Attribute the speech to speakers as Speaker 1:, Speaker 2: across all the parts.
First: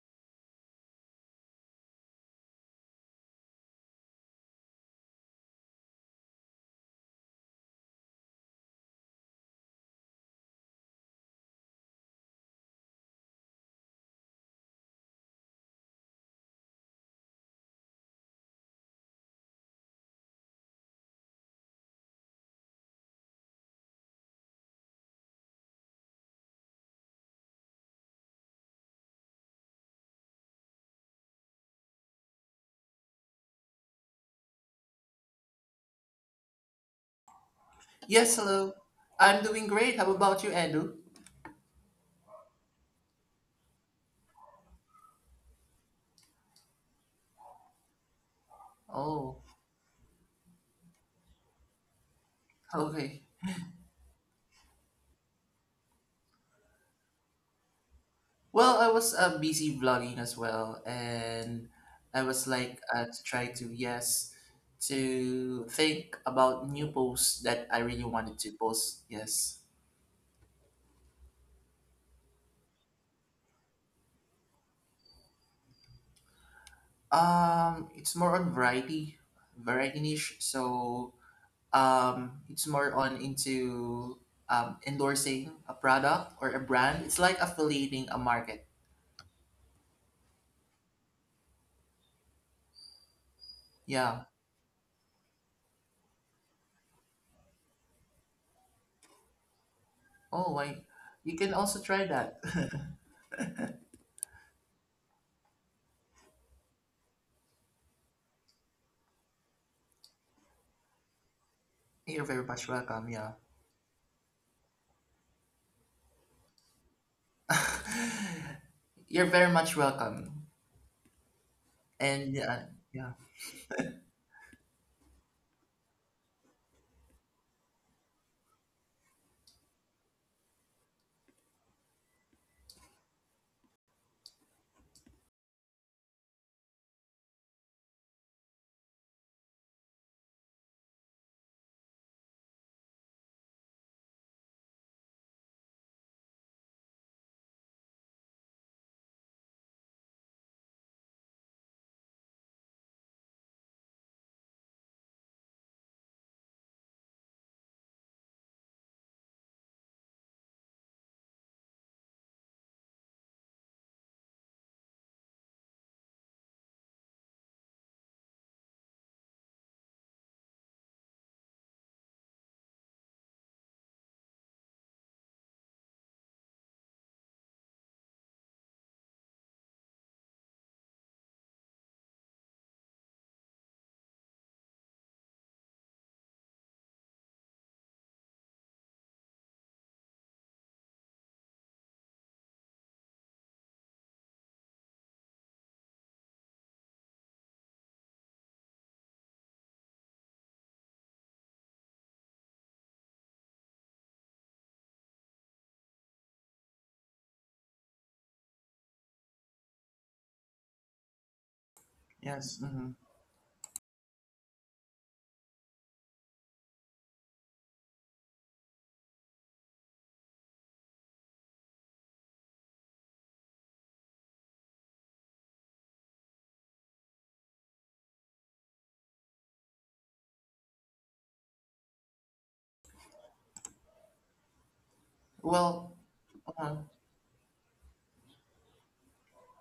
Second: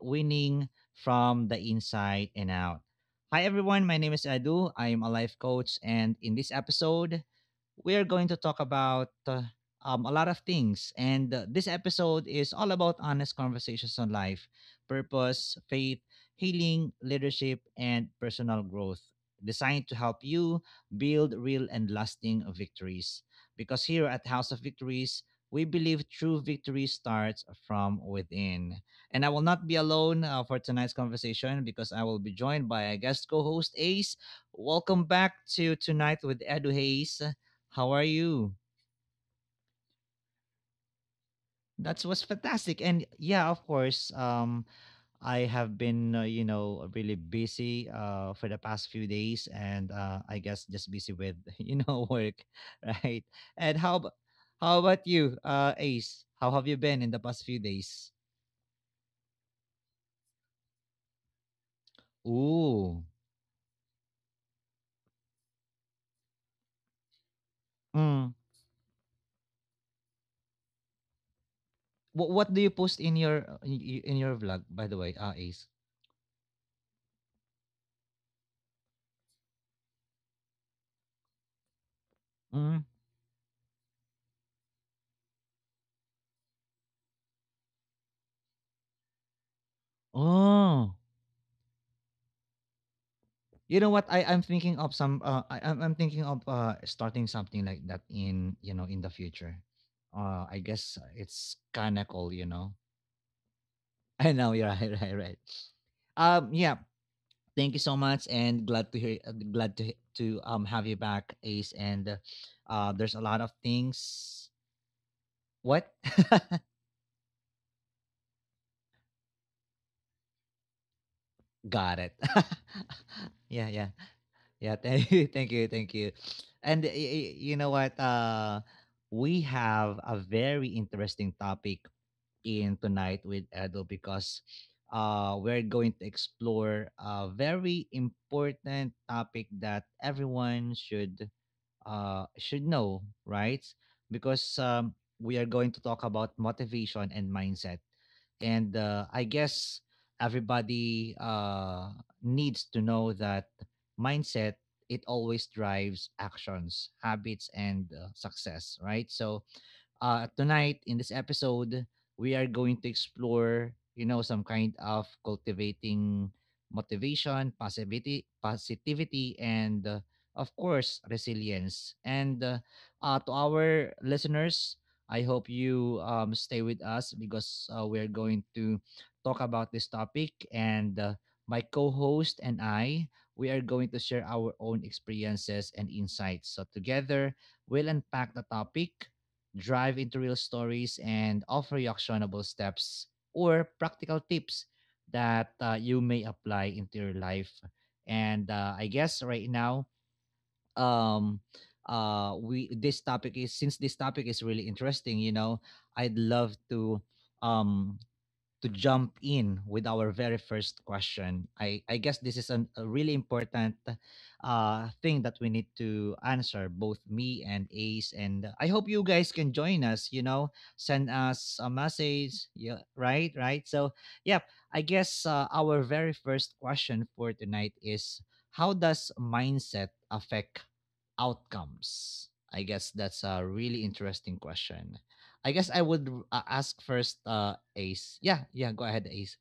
Speaker 1: winning from the inside and out. Hi, everyone. My name is Edu. I am a life coach. And in this episode, we are going to talk about a lot of things. And this episode is all about honest conversations on life, purpose, faith, healing, leadership, and personal growth, designed to help you build real and lasting victories. Because here at House of Victories, we believe true victory starts from within. And I will not be alone for tonight's conversation because I will be joined by a guest co host, Ace. Welcome back to Tonight with Edu Hayes. How are
Speaker 2: Yes, hello.
Speaker 1: you?
Speaker 2: I'm doing great. How about you, Andrew?
Speaker 1: That was fantastic. And yeah, of course, I have been, really busy for the past few
Speaker 2: Oh,
Speaker 1: days, and I guess just busy with, work,
Speaker 2: okay.
Speaker 1: right? And how about you, Ace? How have you been in the past few days?
Speaker 2: Well, I was busy vlogging as well, and I was like
Speaker 1: Ooh.
Speaker 2: to try to yes to think about new posts that I really wanted
Speaker 1: Mm.
Speaker 2: to post. Yes.
Speaker 1: What do you post in your in your vlog, by the way, Ace?
Speaker 2: It's more on variety, variety niche. So it's
Speaker 1: Mm.
Speaker 2: more on into endorsing a product or a brand. It's like affiliating a market.
Speaker 1: Oh. You know what?
Speaker 2: Yeah.
Speaker 1: I'm thinking of some. I'm thinking of starting something like that in in the future.
Speaker 2: Oh,
Speaker 1: I
Speaker 2: why?
Speaker 1: guess
Speaker 2: You can
Speaker 1: it's
Speaker 2: also try
Speaker 1: kind of
Speaker 2: that.
Speaker 1: cool. I know you're right, right, right. Yeah. Thank you so much, and glad to hear, glad to he- to have you back, Ace.
Speaker 2: You're
Speaker 1: And
Speaker 2: very much welcome. Yeah.
Speaker 1: there's a lot of things. What?
Speaker 2: You're very much welcome.
Speaker 1: Got it.
Speaker 2: And yeah, yeah,
Speaker 1: Yeah, yeah, yeah. Thank you, thank you, thank you. And you know what? We have a very interesting topic in tonight with Edo because we're going to explore a very important topic that everyone should know, right? Because we are going to talk about motivation and mindset, and I guess everybody needs to know that mindset it always drives actions, habits, and success, right? So tonight in this episode, we are going to explore, some kind of cultivating motivation, positivity, and of course, resilience. And to our listeners, I hope you stay with us because we're going to talk about this topic. And my co host and I, we are going to share our own experiences and insights. So, together, we'll unpack the topic drive into real stories, and offer you actionable steps or practical tips that you may apply into your life. And I guess right now, um, we this topic is since this topic is really interesting. You know, I'd love um to jump in with our very first question. I guess this is
Speaker 2: yes.
Speaker 1: an,
Speaker 2: Hmm.
Speaker 1: a really important thing that we need to answer, both me and Ace. And I hope you guys can join us, send us a message. Yeah, right, right. So, yeah, I guess our very first question for tonight is, how does mindset affect outcomes? I guess that's a really interesting question. I guess
Speaker 2: Well,
Speaker 1: I would
Speaker 2: uh,
Speaker 1: ask first, Ace. Yeah, yeah, go ahead, Ace.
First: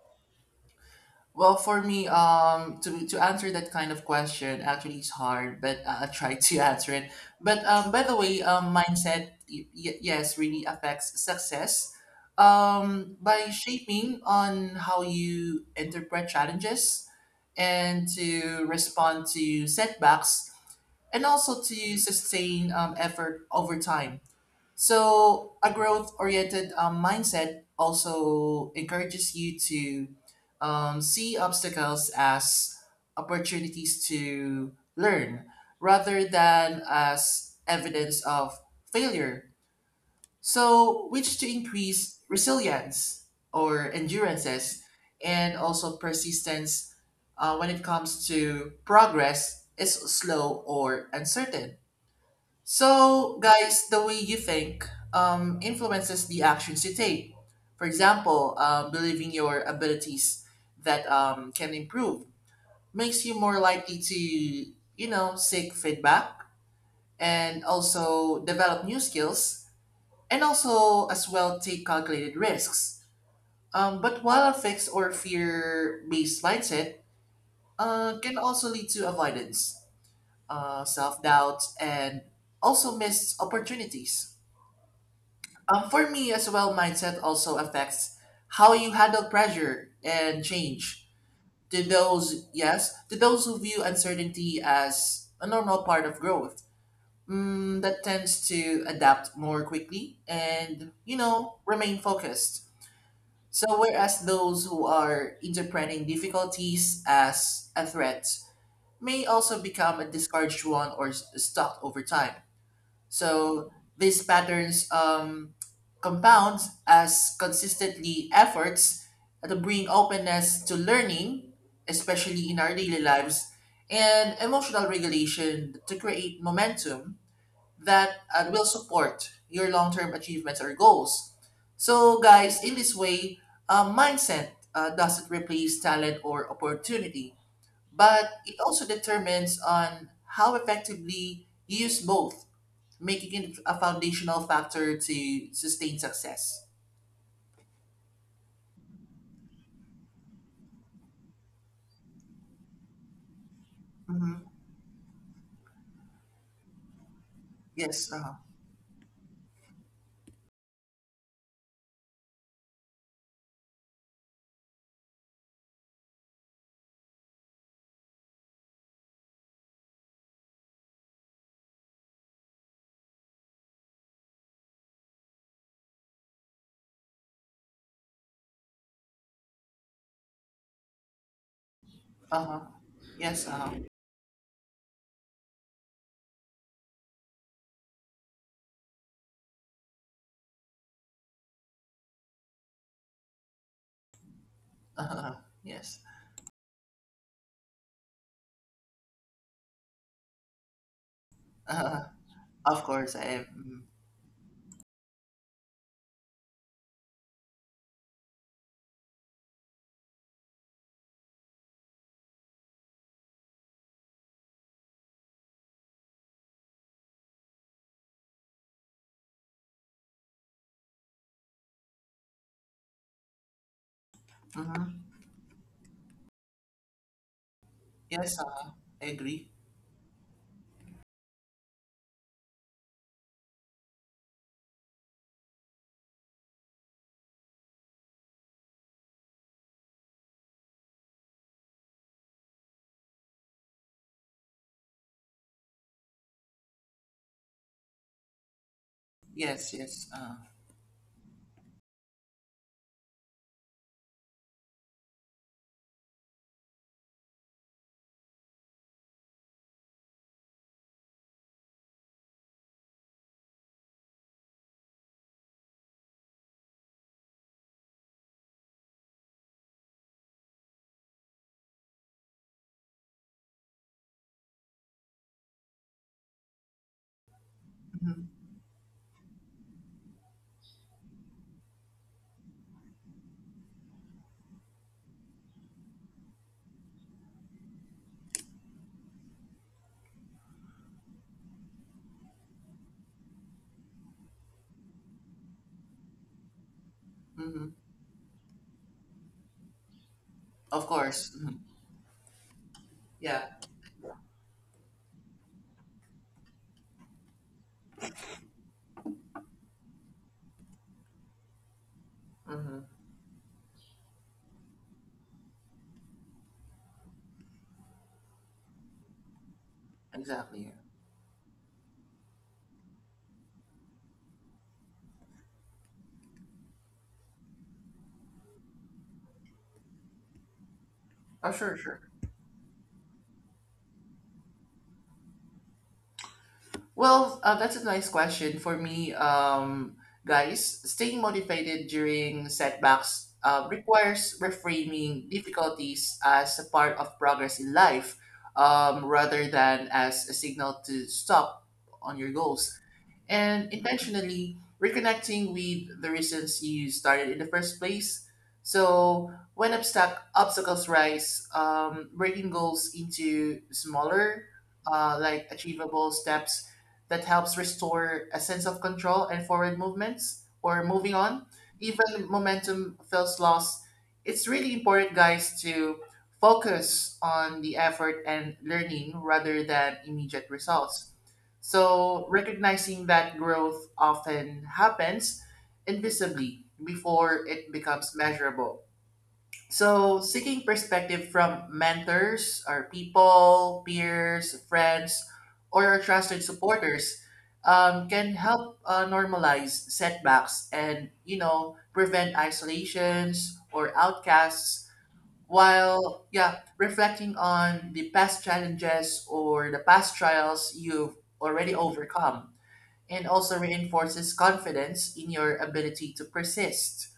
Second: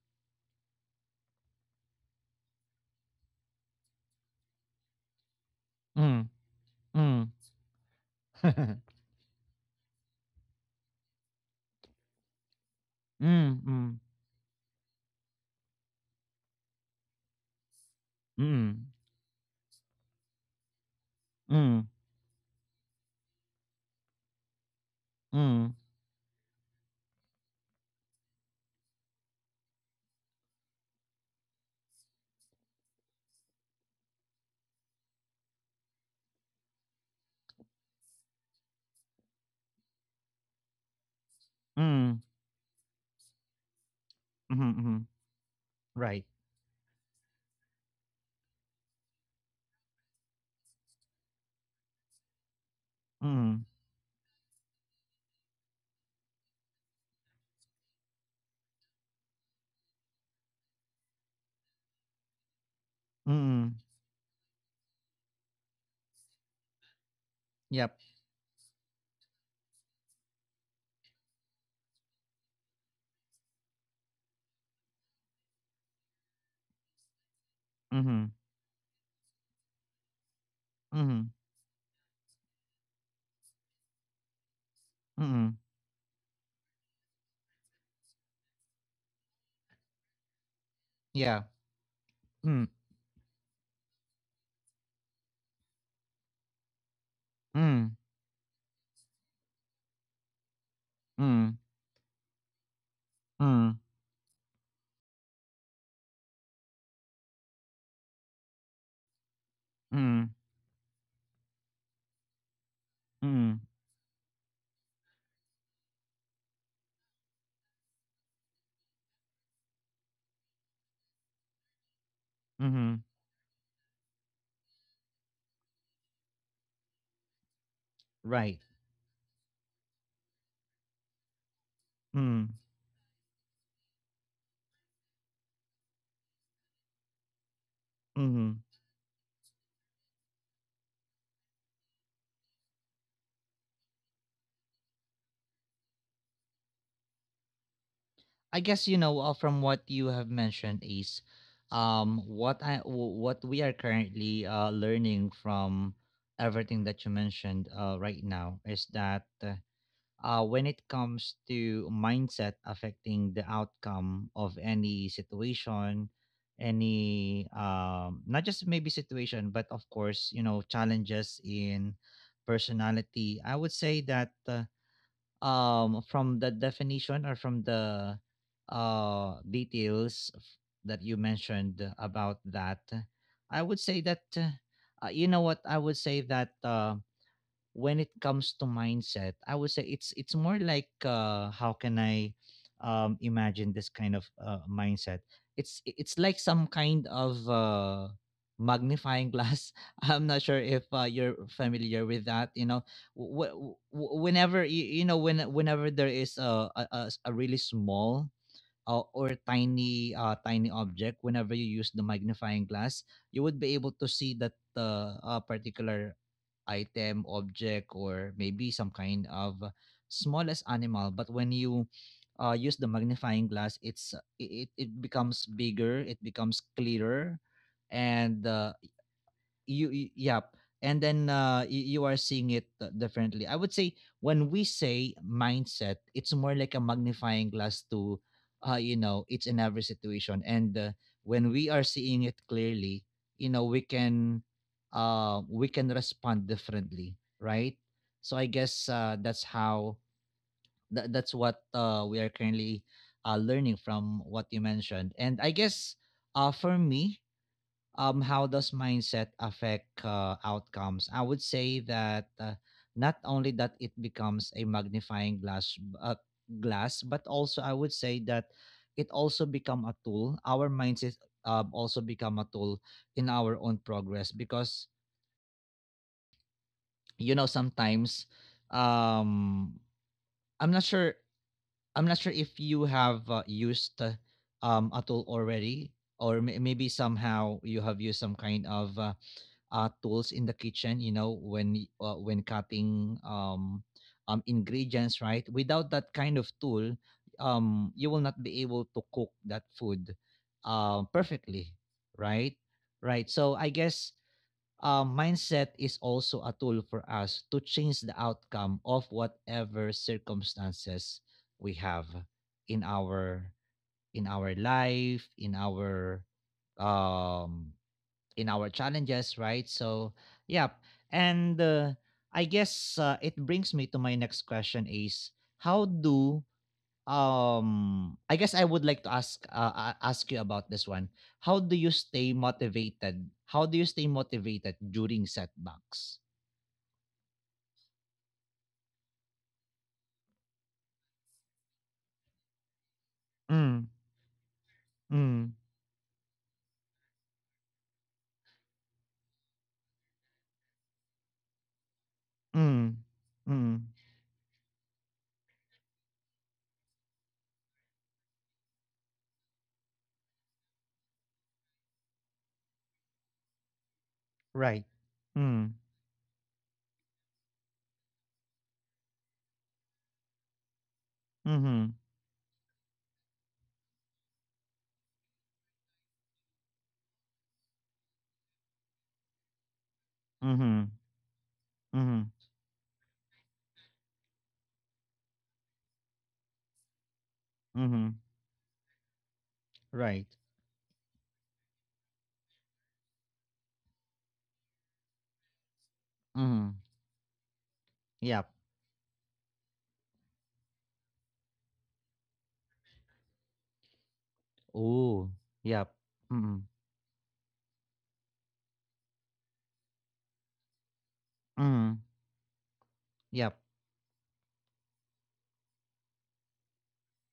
Speaker 2: well, for me, to answer that kind of question actually is hard, but I
Speaker 1: Mm.
Speaker 2: try to answer it.
Speaker 1: Mm.
Speaker 2: But by the way,
Speaker 1: Mm.
Speaker 2: mindset, yes, really affects success. By
Speaker 1: Mm.
Speaker 2: shaping on how you interpret challenges and to
Speaker 1: Mm.
Speaker 2: respond to setbacks and also
Speaker 1: Mm.
Speaker 2: to sustain effort over time. So,
Speaker 1: Mm.
Speaker 2: a growth oriented mindset also encourages you to see obstacles as opportunities to learn rather than as evidence of failure. So, which to
Speaker 1: Mm. Mhm.
Speaker 2: increase resilience or endurances
Speaker 1: Mhm.
Speaker 2: and also
Speaker 1: Right.
Speaker 2: persistence when it comes to progress is slow or uncertain. So,
Speaker 1: Mm.
Speaker 2: guys, the way you think influences the actions you take. For example, believing your abilities that can improve makes you more
Speaker 1: Mm.
Speaker 2: likely to, you know, seek feedback and
Speaker 1: Yep.
Speaker 2: also develop new skills and also as well take calculated risks. But while a fixed or fear-based mindset
Speaker 1: Mm.
Speaker 2: can also lead to avoidance,
Speaker 1: Mm.
Speaker 2: self-doubt, and also missed opportunities.
Speaker 1: Mm.
Speaker 2: For me as well, mindset also affects how you handle pressure and change.
Speaker 1: Yeah.
Speaker 2: To those,
Speaker 1: Mm.
Speaker 2: yes, to those who view uncertainty as a normal part of growth,
Speaker 1: Mm.
Speaker 2: that tends to adapt more quickly and, you
Speaker 1: Mm.
Speaker 2: know, remain focused.
Speaker 1: Mm.
Speaker 2: So, whereas those who are interpreting difficulties as a threat may also become a
Speaker 1: Mm.
Speaker 2: discouraged one or stuck over time.
Speaker 1: Mm.
Speaker 2: So these patterns compounds as consistently efforts to bring openness to learning, especially in our
Speaker 1: Mm.
Speaker 2: daily lives, and emotional regulation to create momentum that
Speaker 1: Right.
Speaker 2: will support your long-term achievements or goals. So,
Speaker 1: Mm.
Speaker 2: guys, in this way, mindset doesn't replace talent or opportunity, but
Speaker 1: Mm.
Speaker 2: it also determines on how effectively you use both making it a foundational factor to sustain success.
Speaker 1: I guess from what you have mentioned is what we are currently
Speaker 2: Mm-hmm.
Speaker 1: learning from everything that you mentioned right
Speaker 2: Yes. Uh-huh.
Speaker 1: now is that when it comes to mindset affecting the outcome of any situation, any not just maybe situation, but of course, challenges in personality. I would say that from the definition or from the details that you mentioned about
Speaker 2: Uh-huh.
Speaker 1: that I
Speaker 2: Yes.
Speaker 1: would
Speaker 2: Uh-huh.
Speaker 1: say that you know what? I would say that when it comes to mindset, I would say it's more like, how can I imagine this kind of mindset?
Speaker 2: Uh-huh.
Speaker 1: It's
Speaker 2: Yes.
Speaker 1: it's like some kind of magnifying glass. I'm not sure if you're familiar
Speaker 2: Uh-huh.
Speaker 1: with that. You know,
Speaker 2: Of course. I,
Speaker 1: whenever you, you know when whenever there is a really small or tiny object, whenever you use the magnifying glass you would be able to see that particular item object or maybe some kind of smallest animal. But when you use the magnifying glass it
Speaker 2: mm-hmm.
Speaker 1: becomes bigger, it becomes clearer. And
Speaker 2: Yes. I agree.
Speaker 1: you, yep, and then you are seeing it differently. I would say when we say mindset, it's more like a magnifying glass to it's in every situation. And when we are seeing it clearly, we can we can respond differently, right? So I guess
Speaker 2: Yes. Yes.
Speaker 1: that's what we are currently learning from what you mentioned. And I guess for me, how does mindset affect outcomes? I would say that not only that it becomes a magnifying uh, glass, but also I would say that it also become a tool. Our mindset also become a tool in our own progress because sometimes,
Speaker 2: Mm-hmm.
Speaker 1: um, I'm not sure I'm not sure if you have used a tool already, or maybe somehow you have used some kind of tools in the kitchen, when when cutting ingredients, right? Without that kind of tool,
Speaker 2: Mm-hmm.
Speaker 1: you will not be able to cook that food
Speaker 2: Of course. Mm-hmm.
Speaker 1: perfectly, right? Right. So
Speaker 2: Yeah.
Speaker 1: I guess mindset is also a tool for us to change the outcome of whatever circumstances we have in
Speaker 2: Mm-hmm.
Speaker 1: our life, um in our challenges, right? So, yeah.
Speaker 2: Exactly.
Speaker 1: And I guess it brings me to my next question is, how do I guess I would like to ask ask you about this one. How
Speaker 2: Oh,
Speaker 1: do you
Speaker 2: sure. Sure.
Speaker 1: stay motivated? How do you stay motivated during setbacks?
Speaker 2: Well, that's a nice question for me, guys. Staying motivated during setbacks
Speaker 1: Mm.
Speaker 2: requires reframing
Speaker 1: Mm.
Speaker 2: difficulties as a part of progress in life, rather than as a signal to stop on your goals
Speaker 1: Mm.
Speaker 2: and
Speaker 1: Mm.
Speaker 2: intentionally reconnecting with the reasons you started in the first place. So when obstacles rise, breaking goals into smaller,
Speaker 1: Right.
Speaker 2: like
Speaker 1: Mm.
Speaker 2: achievable steps that helps restore a sense of control and forward movements or moving on.
Speaker 1: mm-hmm,
Speaker 2: Even momentum feels lost. It's really important, guys, to focus on the effort and learning rather than immediate
Speaker 1: mm-hmm,
Speaker 2: results
Speaker 1: mm-hmm,
Speaker 2: so, recognizing that growth often happens invisibly before it
Speaker 1: mm-hmm,
Speaker 2: becomes measurable.
Speaker 1: right.
Speaker 2: So, seeking perspective from mentors, our people, peers, friends, or our trusted
Speaker 1: Mm.
Speaker 2: supporters can
Speaker 1: Yep.
Speaker 2: help normalize setbacks and, you know, prevent isolations or outcasts
Speaker 1: Ooh. Yep.
Speaker 2: while, yeah, reflecting on the past challenges or the past trials you've already
Speaker 1: Mm-hmm.
Speaker 2: overcome and
Speaker 1: Yep.
Speaker 2: also reinforces confidence in your ability to persist.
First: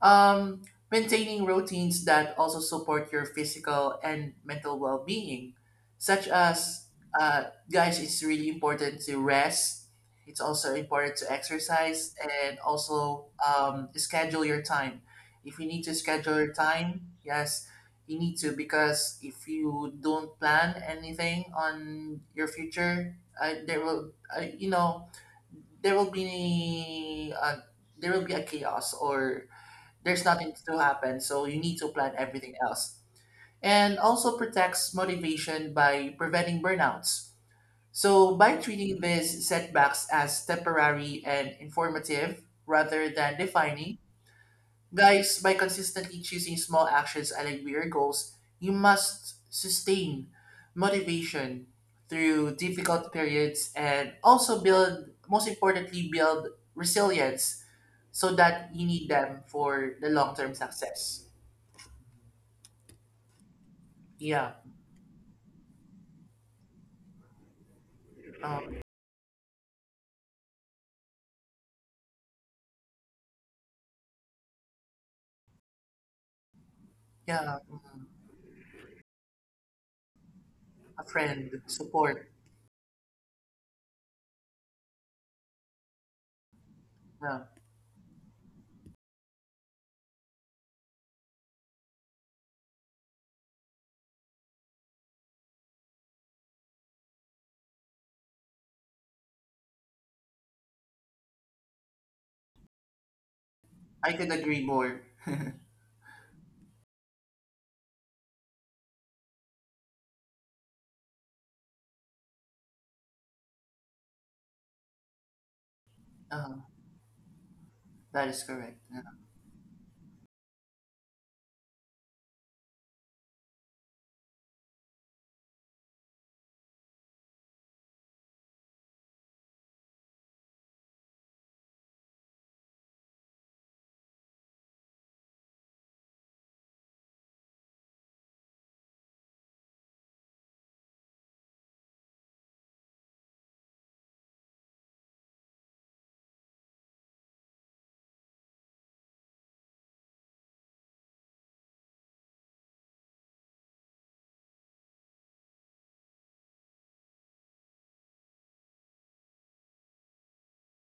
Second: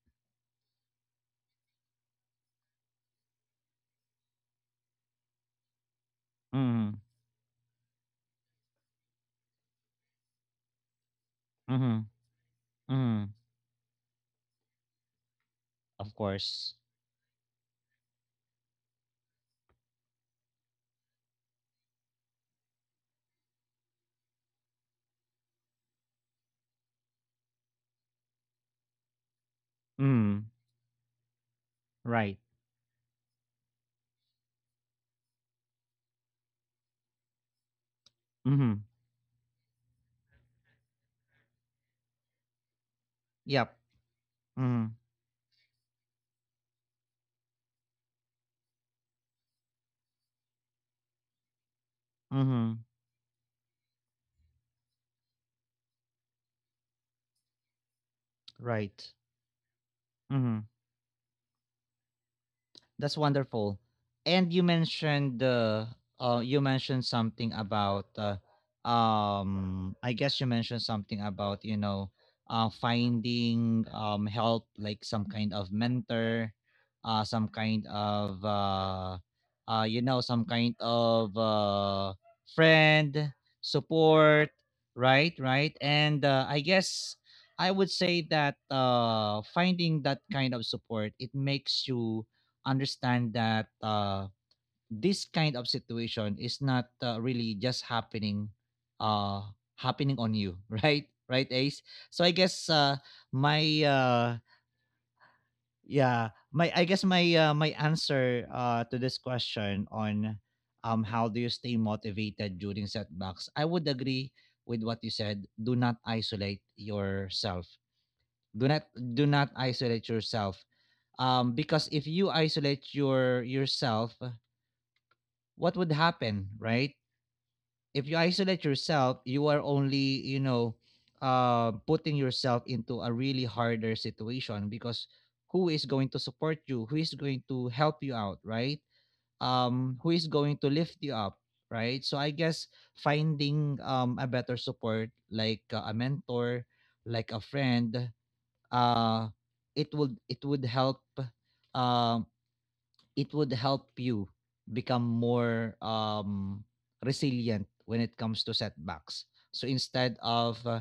Speaker 2: Um, Maintaining routines that also support your physical and mental well being, such as,
Speaker 1: Mhm.
Speaker 2: uh, guys, it's really important to rest. It's also important to
Speaker 1: Mhm.
Speaker 2: exercise and also
Speaker 1: Mhm.
Speaker 2: schedule your time. If you need to
Speaker 1: Of
Speaker 2: schedule your
Speaker 1: course.
Speaker 2: time, yes, you need to because if you don't plan anything on your future, there will, you know, there will be uh, there will be a chaos or there's
Speaker 1: Mm.
Speaker 2: nothing to happen so you need to plan
Speaker 1: Right.
Speaker 2: everything else and also protects motivation by preventing burnouts so by
Speaker 1: Mhm.
Speaker 2: treating these setbacks as temporary and informative rather than
Speaker 1: Yep.
Speaker 2: defining.
Speaker 1: Mhm.
Speaker 2: Guys, by consistently choosing small actions aligned with your goals, you must sustain motivation through
Speaker 1: Mhm.
Speaker 2: difficult periods and also build, most importantly, build resilience so that you need
Speaker 1: Right.
Speaker 2: them for the long term
Speaker 1: Mhm.
Speaker 2: success.
Speaker 1: That's wonderful.
Speaker 2: Yeah,
Speaker 1: And you mentioned something about
Speaker 2: um,
Speaker 1: I guess you mentioned something about finding help, like some kind of mentor, some
Speaker 2: yeah,
Speaker 1: kind of some kind
Speaker 2: a
Speaker 1: of
Speaker 2: friend, support.
Speaker 1: friend, support, right? Right? And I guess
Speaker 2: Yeah,
Speaker 1: I would say that finding that kind of support it makes you understand that this kind of situation is not really just uh, happening on you, right? Right, Ace. So I guess my
Speaker 2: I could agree more.
Speaker 1: yeah, my I guess my my answer to this question on, how do you stay motivated during setbacks? I would agree with what you said. Do not
Speaker 2: Uh,
Speaker 1: isolate yourself.
Speaker 2: that is
Speaker 1: Do
Speaker 2: correct.
Speaker 1: not
Speaker 2: Yeah.
Speaker 1: do not isolate yourself, because if you isolate yourself what would happen, right? If you isolate yourself, you are only, putting yourself into a really harder situation because who is going to support you? Who is going to help you out, right? Who is going to lift you up, right? So I guess finding a better support, like a mentor, like a friend, uh, it would help, um it would help you become more, resilient when it comes to setbacks. So instead of uh,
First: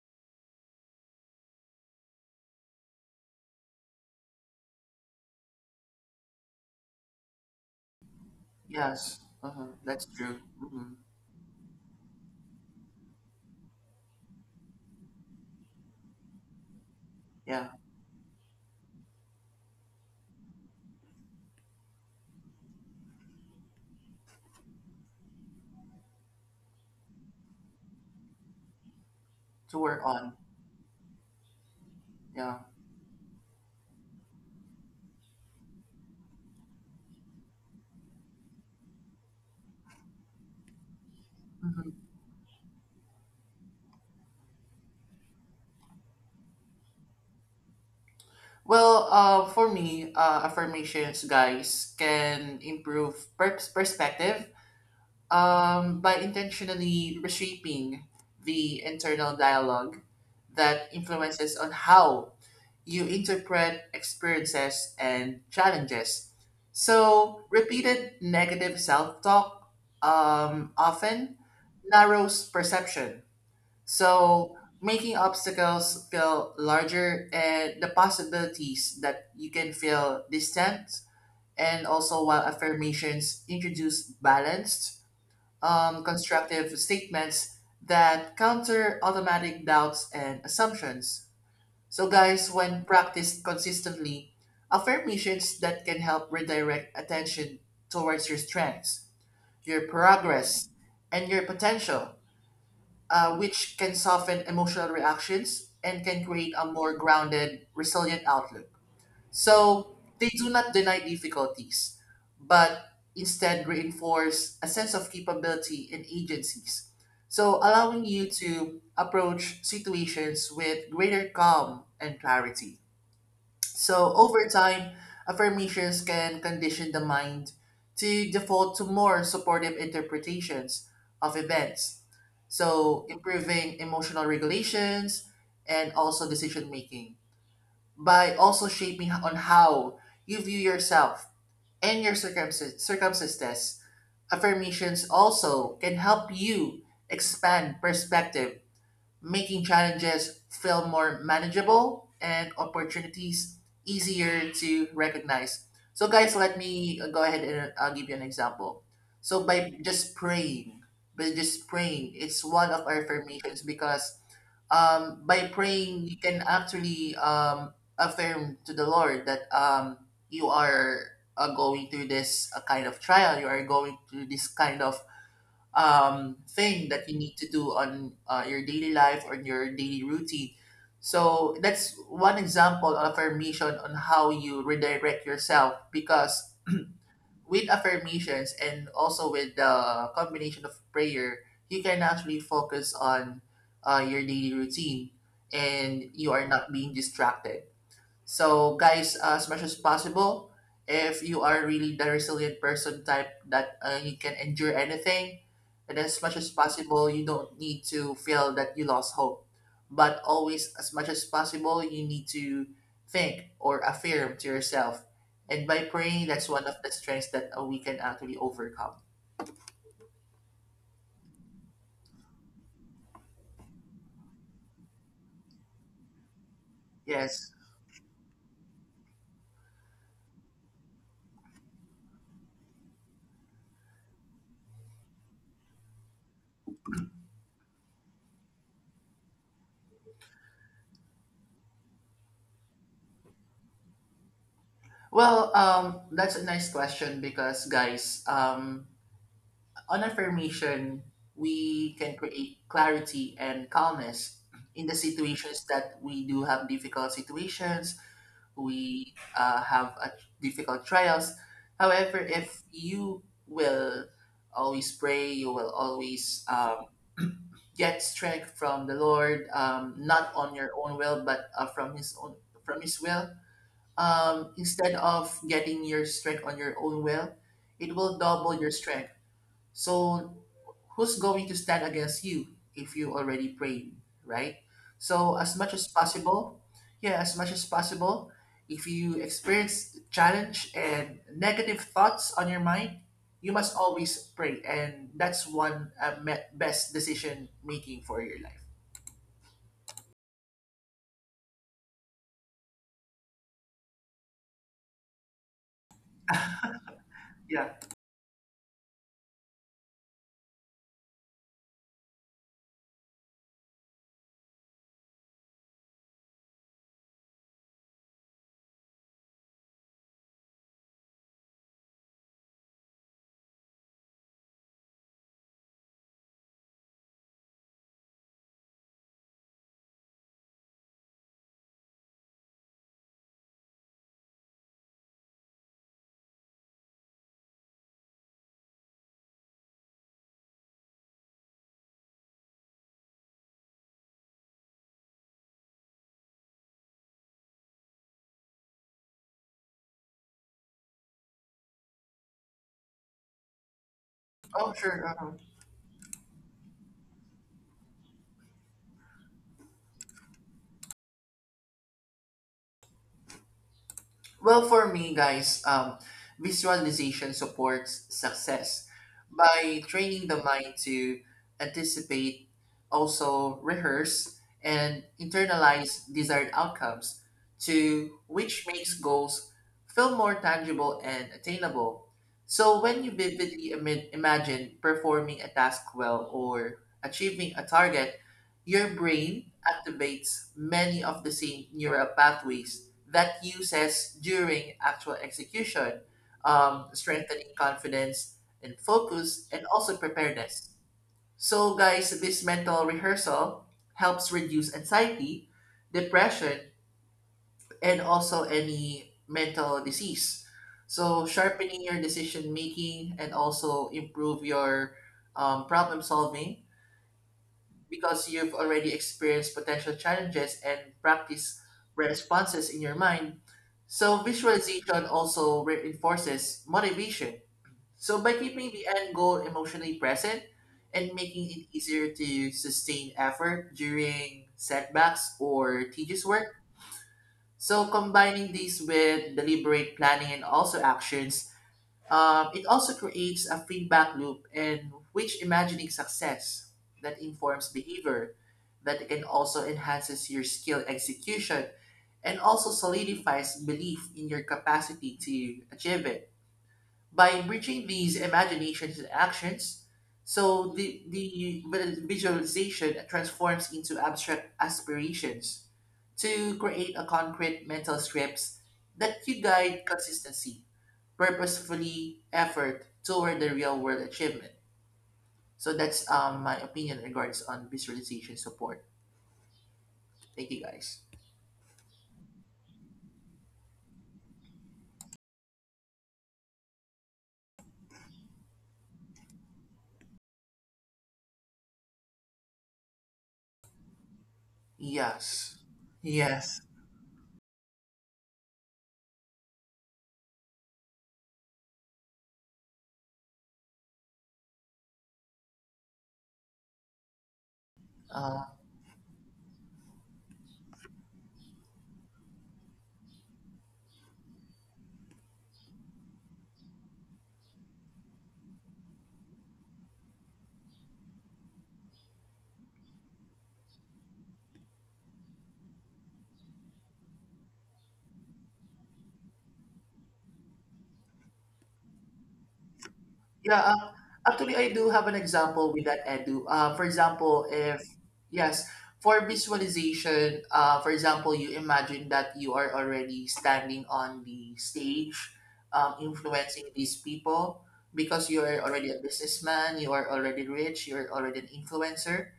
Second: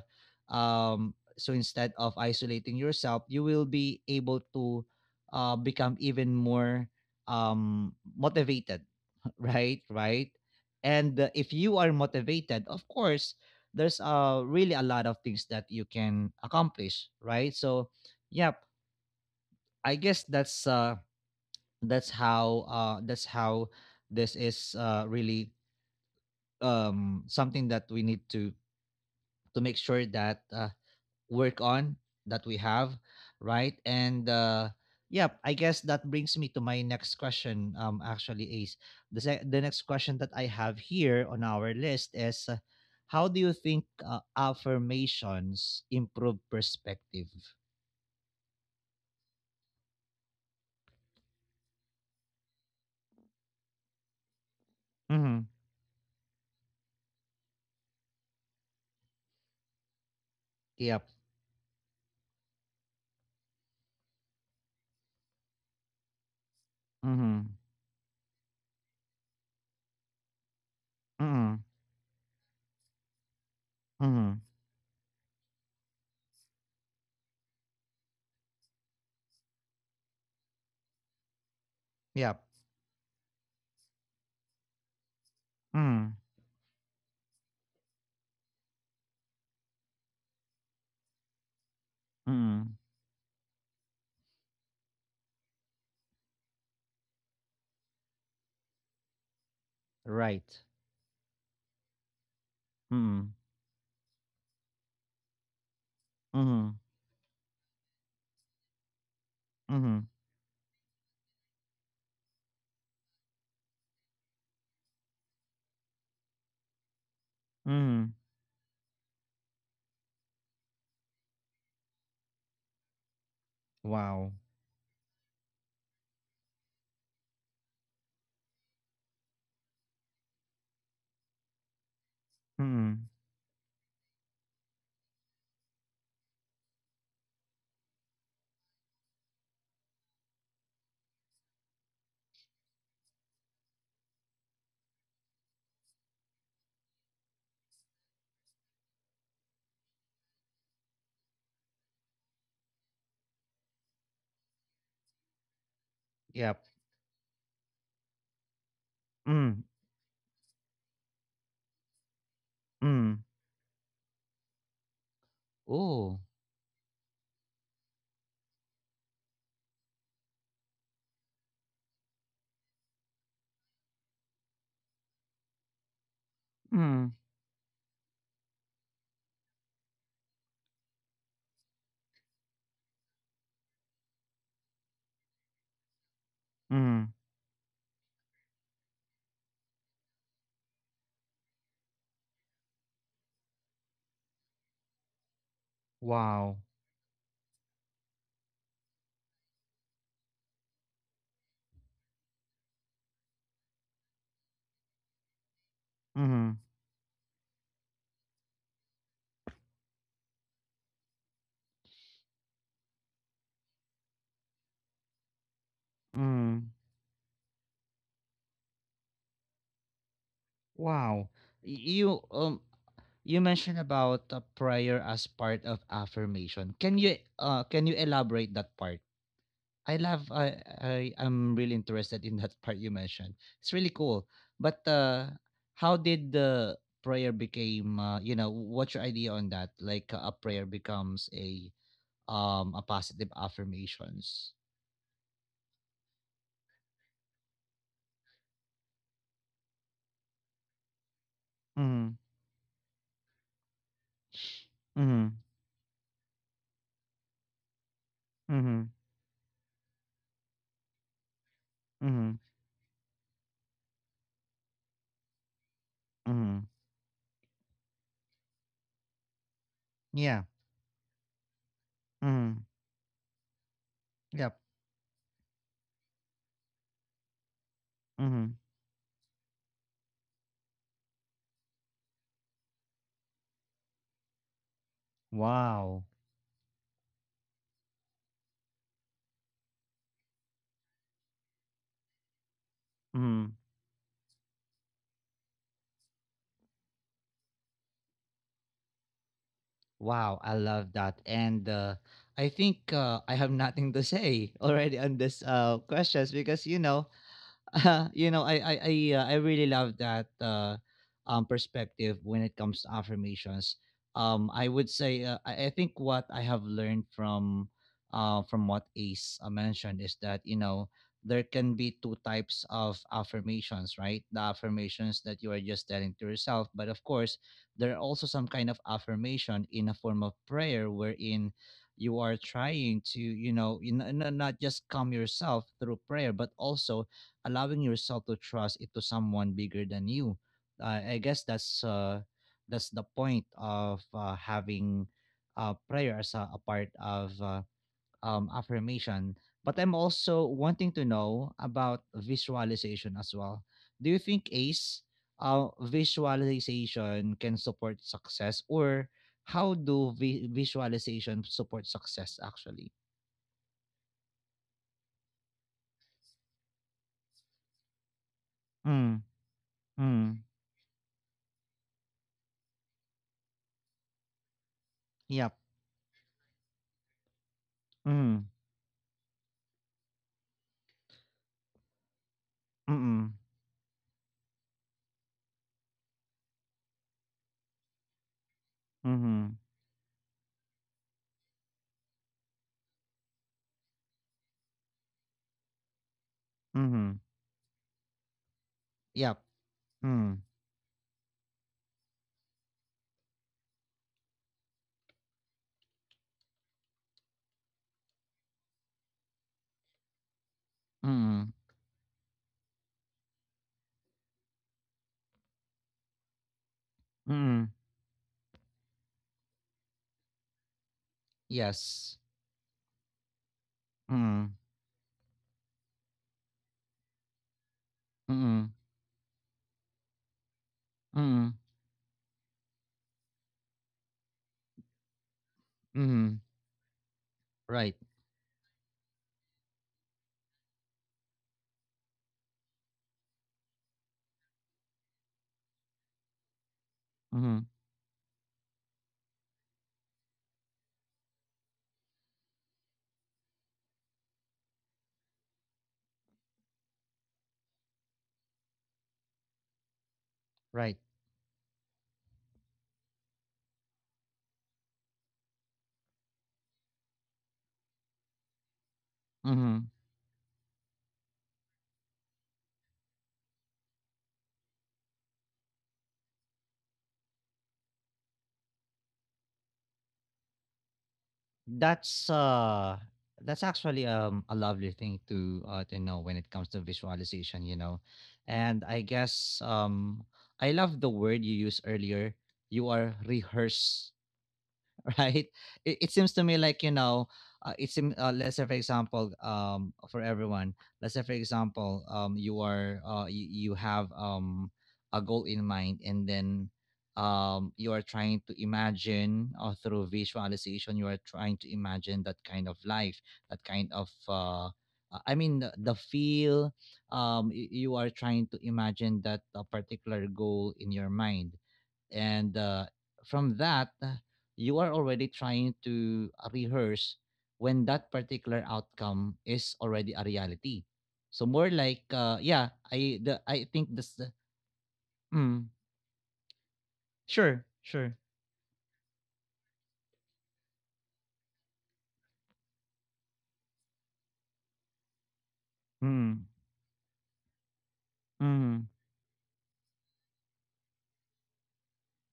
Speaker 1: so instead of isolating yourself, you will be able to become even more, motivated,
Speaker 2: Yes, uh-huh,
Speaker 1: right?
Speaker 2: that's
Speaker 1: Right.
Speaker 2: true. Hmm.
Speaker 1: And if you are motivated, of course, there's really a lot of things that you can accomplish, right?
Speaker 2: Yeah,
Speaker 1: So, yep, I guess that's how this is really, something that we need to
Speaker 2: to
Speaker 1: make
Speaker 2: work
Speaker 1: sure
Speaker 2: on.
Speaker 1: that work on, that
Speaker 2: Yeah.
Speaker 1: we have, right? And yeah, I guess that brings me to my next question, actually, Ace. The next question that I have here on our
Speaker 2: Mm-hmm.
Speaker 1: list is, how do you think affirmations improve perspective?
Speaker 2: Well, for me, affirmations, guys, can improve perspective
Speaker 1: Mm-hmm.
Speaker 2: by intentionally reshaping the internal dialogue that
Speaker 1: Yep.
Speaker 2: influences on how you interpret experiences and challenges. So,
Speaker 1: Mm-hmm.
Speaker 2: repeated negative self talk often
Speaker 1: Mm-hmm.
Speaker 2: narrows perception
Speaker 1: Mm-hmm.
Speaker 2: so making obstacles feel larger and the possibilities that you can feel distant and also
Speaker 1: Yep.
Speaker 2: while affirmations introduce balanced,
Speaker 1: Mm-hmm.
Speaker 2: constructive statements that counter automatic doubts and assumptions. So guys,
Speaker 1: Mm-hmm.
Speaker 2: when practiced consistently, affirmations that can help redirect attention towards your strengths, your
Speaker 1: Right.
Speaker 2: progress, and your potential
Speaker 1: Mm.
Speaker 2: which can soften emotional reactions and can create a
Speaker 1: Mhm.
Speaker 2: more grounded, resilient outlook. So
Speaker 1: Mhm.
Speaker 2: they do not deny difficulties, but instead reinforce a sense of capability and agencies. So allowing
Speaker 1: Mhm.
Speaker 2: you to approach situations with greater calm and clarity. So
Speaker 1: Wow.
Speaker 2: over time, affirmations can condition the mind to default to more supportive interpretations of events. So
Speaker 1: Mm.
Speaker 2: improving emotional regulations and also decision making by also shaping on how you view yourself and your circumstances. Affirmations also can help you expand perspective making challenges feel more manageable and opportunities easier to recognize. So, guys, let
Speaker 1: Yep.
Speaker 2: me go ahead and I'll give you an example. So,
Speaker 1: Mm.
Speaker 2: by just praying, it's one of our
Speaker 1: Mm.
Speaker 2: affirmations because by praying, you
Speaker 1: Ooh.
Speaker 2: can actually affirm to the Lord that you are going through this kind of trial, you are going through this kind of thing that
Speaker 1: Mm.
Speaker 2: you need to do on your daily life or your daily routine. So that's one example of affirmation on how you redirect yourself because
Speaker 1: Mm.
Speaker 2: with affirmations and also with the combination of prayer, you can actually focus on your daily routine and you are
Speaker 1: Wow.
Speaker 2: not being distracted. So, guys, as much as possible, if you are really the resilient person type that you can endure anything, and as much as
Speaker 1: Mhm.
Speaker 2: possible, you don't need to feel that you lost hope. But always, as much as possible, you need to think or affirm to yourself. And by praying, that's one
Speaker 1: Mm.
Speaker 2: of the strengths that we can actually overcome.
Speaker 1: Wow. Y- You um you mentioned about a prayer as part of affirmation.
Speaker 2: Yes.
Speaker 1: Can you elaborate that part? I love I am really interested in that part you mentioned. It's really cool. But how did the prayer became, what's your idea on that? Like a prayer becomes a positive affirmations.
Speaker 2: Well, that's a nice question because, guys, on affirmation, we can
Speaker 1: Mhm.
Speaker 2: create clarity and calmness in the
Speaker 1: Mhm.
Speaker 2: situations that we do have difficult situations,
Speaker 1: Mhm.
Speaker 2: we have a difficult trials. However,
Speaker 1: Mhm.
Speaker 2: if you will always pray, you will always
Speaker 1: Mhm.
Speaker 2: get strength from the Lord, not
Speaker 1: Yeah.
Speaker 2: on your own will, but from His own
Speaker 1: Mhm.
Speaker 2: from His will.
Speaker 1: Yep.
Speaker 2: Instead of getting your strength on your own will, it will double
Speaker 1: Mhm.
Speaker 2: your strength. So who's going to stand against you if you already prayed, right? So as much as
Speaker 1: Wow.
Speaker 2: possible, yeah, as much as possible, if you experience challenge and negative thoughts on your mind,
Speaker 1: Mhm.
Speaker 2: you must always pray, and that's one best decision making for your life.
Speaker 1: Wow, I love that. And I think I have nothing to say already on this questions because you know
Speaker 2: Yeah.
Speaker 1: I really love that perspective when it comes to affirmations. I would say I think what I have learned from what Ace mentioned is that you know there can be two types of affirmations, right? The affirmations that you are just telling to yourself, but of course there are also some kind of affirmation in a form of prayer wherein you are trying to you know not just calm yourself through prayer but also allowing yourself to trust it to someone bigger than you. I guess that's the point of having prayer as a part of affirmation. But I'm also wanting to know about visualization as well. Do you think
Speaker 2: Oh,
Speaker 1: Ace
Speaker 2: sure. Uh-huh.
Speaker 1: visualization can support success, or how do visualization support success actually?
Speaker 2: Well, for me, guys, visualization supports success
Speaker 1: Mm,
Speaker 2: by
Speaker 1: mm,
Speaker 2: training the mind to anticipate, also rehearse, and
Speaker 1: yep.
Speaker 2: internalize desired outcomes, to
Speaker 1: Mm,
Speaker 2: which makes goals feel more tangible and attainable. So,
Speaker 1: mm,
Speaker 2: when you
Speaker 1: mm,
Speaker 2: vividly imagine performing a task well or achieving a target, your brain
Speaker 1: mm,
Speaker 2: activates many of the same neural pathways that uses during actual execution,
Speaker 1: mm.
Speaker 2: strengthening confidence and
Speaker 1: Yep.
Speaker 2: focus, and also
Speaker 1: Mm.
Speaker 2: preparedness. So, guys, this mental rehearsal helps reduce anxiety, depression, and also any mental disease. So,
Speaker 1: Mm.
Speaker 2: sharpening your decision making and also improve your problem solving
Speaker 1: Mm.
Speaker 2: because you've already experienced potential challenges and practice
Speaker 1: Yes.
Speaker 2: responses in your mind. So
Speaker 1: Mm.
Speaker 2: visualization also reinforces motivation. So by keeping
Speaker 1: Mm.
Speaker 2: the end goal emotionally present and making
Speaker 1: Mm.
Speaker 2: it easier to sustain effort during setbacks or tedious
Speaker 1: Mm.
Speaker 2: work. So
Speaker 1: Right.
Speaker 2: combining these with deliberate planning and also actions it also creates a feedback loop in which imagining success that
Speaker 1: Mm.
Speaker 2: informs behavior, that it can also enhances your skill execution and also solidifies belief in your capacity to achieve it. By bridging these imaginations and actions, so
Speaker 1: Right.
Speaker 2: the visualization transforms into abstract aspirations to create a concrete mental scripts that you guide
Speaker 1: Mm.
Speaker 2: consistency purposefully effort toward the real world achievement. So that's my opinion regards on visualization support. Thank you guys.
Speaker 1: That's that's actually a lovely thing to know when it comes to visualization, you know. And I guess I love the word you used earlier. You are rehearse right?
Speaker 2: Yes.
Speaker 1: It seems to
Speaker 2: Yes.
Speaker 1: me like it seems let's say for example, for everyone, let's say for example, you are you have a goal in mind, and then you are
Speaker 2: Uh,
Speaker 1: trying to imagine or through visualization you are trying to imagine that kind of life that kind of I mean the feel you are trying to imagine that a particular goal in your mind and from that you are already trying to rehearse when that particular outcome is already a reality, so more like yeah i the
Speaker 2: yeah.
Speaker 1: i think.
Speaker 2: Actually, I do have an example
Speaker 1: Mm,
Speaker 2: with that Edu. For example,
Speaker 1: sure,
Speaker 2: if
Speaker 1: sure.
Speaker 2: yes, for visualization, for example, you imagine that you are already standing on the stage,
Speaker 1: Mm,
Speaker 2: influencing these people because you are already
Speaker 1: mm,
Speaker 2: a businessman, you are already rich, you are already an influencer,